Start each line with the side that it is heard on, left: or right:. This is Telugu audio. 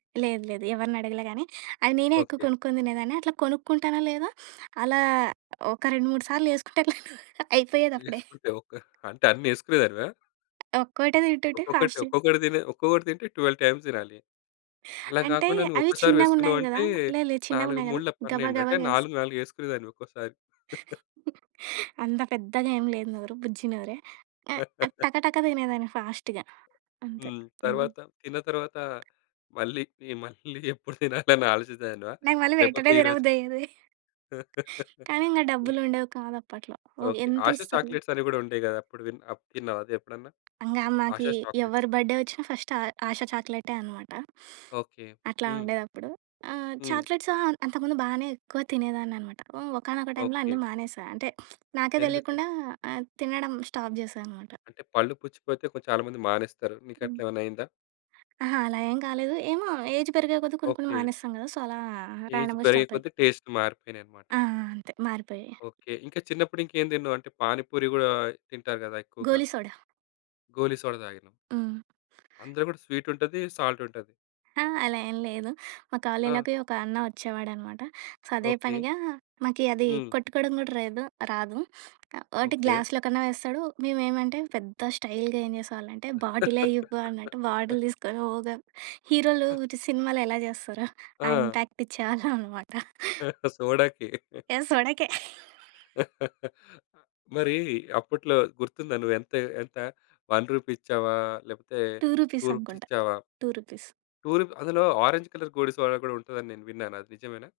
right: లేదు లేదు. ఎవరిని అడగలే గాని అది నేనే ఎక్కువ
left: ఓకే.
right: కొనుక్కొని తినేదాన్ని. అట్లా కొనుక్కుంటానో లేదో అలా ఒక 2, 3 సార్లు యేసుకుంటే నేను అయిపోయేది అప్పుడే.
left: ఏసుకుంటే ఓకే. అంటే అన్నేసుకునేదానివా?
right: ఒక్కటే తింటుంటే
left: ఒక్కొక్కటి,
right: ఫాస్ట్‌‌గ
left: ఒక్కొక్కటి తినే ఒక్కొక్కటి తింటే 12 టైమ్స్ తినాలి. అలా
right: అంటే
left: గాకుండా
right: అవి
left: నువ్వొక్కసారి
right: చిన్నగున్నాయి గదా!
left: వేసుకున్నావంటే
right: లే లేదు చిన్నగా
left: 4
right: ఉన్నాయి గదా!
left: మూళ్ళ
right: గబా,
left: 12
right: గబా
left: అంటే
right: జేస్
left: 4, 4 ఏసుకునేదానివి ఒక్కోసారి.
right: అంత పెద్దగా ఏం లేదు నోరు బుజ్జి నోరే. ఆహ్, టకటక తినేదాన్ని ఫాస్ట్‌గా అంతే.
left: హ్మ్.
right: హ్మ్.
left: తర్వాత తిన్న తరువాత మళ్ళీకి మళ్ళీ ఎప్పుడు తినాలి అని ఆలోచించెదానివా?
right: నాకు మళ్ళి
left: లేకపోతే
right: వెంటనే తిన
left: ఈరోజు
right: బుద్దయ్యేది. కానీ ఇంగ
left: ఇ
right: డబ్బులు ఉండేవి కాదు అప్పట్లో. ఒ
left: ఓకే.
right: ఎంత
left: ఆశ
right: ఇస్తరు?
left: చాక్లెట్స్ అని గూడా ఉండేవి గదా! అప్పుడు విన్ అప్పు తిన్నావ అది ఎప్పుడన్నా?
right: ఇంగ
left: ఆశ
right: మాకి
left: చాక్లెట్స్.
right: ఎవరి బడ్డే వచ్చినా ఫస్ట్ ఆ ఆశ చాక్లెటే అనమాట.
left: ఓకే.
right: అట్లా
left: హ్మ్.
right: ఉండేదప్పుడు. ఆహ్,
left: హ్మ్.
right: చాక్లెట్స్ ఆహ్, అంతకుముందు బానే ఎక్కువ తినేదాన్ననమాట. ఒ ఒకానొక టైమ్లో
left: ఓకే.
right: అన్నీ మానేసా. అంటే నాకే
left: ఎందుకు?
right: దెలికుండా ఆహ్, తినడం స్టాప్ జేశా అనమాట.
left: అంటే పళ్ళు పుచ్చిపోతే కొం చాలా మంది మానేస్తారు. నీకు
right: హ్మ్.
left: అట్లా ఏమన్నా అయిందా?
right: అహా! అలా ఏం కాలేదు. ఏమో! ఏజ్ పెరిగే కొద్ది కొన్ని కొన్ని
left: ఓకే.
right: మానేస్తాం గదా! సో అలా
left: ఏజ్
right: రాండమ్‌గా
left: పెరిగే కొద్దీ
right: స్టాపయిపోయింది.
left: టేస్ట్ మారిపోయినయి అన్నమాట.
right: ఆ! ఆ! అంతే మారిపోయాయి.
left: ఓకే. ఇంకా చిన్నప్పుడు ఇంకేం తిన్నావ్? అంటే పాని పూరి గూడా తింటారు గదా ఎక్కువగా.
right: గోలీ సోడా.
left: గోలీ సోడా తాగినాం.
right: హ్మ్.
left: అందులో గూడా స్వీట్ ఉంటది, సాల్ట్ ఉంటది.
right: ఆ! అలా ఏం లేదు. మా
left: ఆ!
right: కాలేజ్‌లోకి ఒక అన్న వచ్చేవాడనమాట. సో అదే
left: ఓకే.
right: పనిగా మాకి అది
left: హ్మ్.
right: కొట్టుకోవడం కూడా రేదు రాదు. ఒకటి
left: ఓకే.
right: గ్లాస్లో కన్నా వేస్తాడు. మేమెమంటే పెద్ద స్టైల్‌గా ఏం జేసేవాళ్ళంటే బాటిలే ఇవ్వు అన్నట్టు బాటిల్ తీసుకొని ఓగా హీరోలు ఇటు సినిమాలో ఎలా జేస్తారో ఆ
left: ఆ!
right: ఇంపాక్ట్ ఇచ్చేవాళ్ళం అనమాట.
left: సోడాకి.
right: యాహ్! సోడకే.
left: మరీ అప్పట్లో గుర్తుందా నువ్వెంత ఎంత 1 రూపీ ఇచ్చావా? లేకపోతే
right: టూ
left: టూ
right: రుపీస్
left: రుపీస్
right: అనుకుంటా.
left: ఇచ్చావా?
right: రూ. 2.
left: టూ రు అందులో ఒరంజ్ కలర్ గోడిసోడ గూడా ఉంటదని నేను విన్నాను అది నిజమేనా?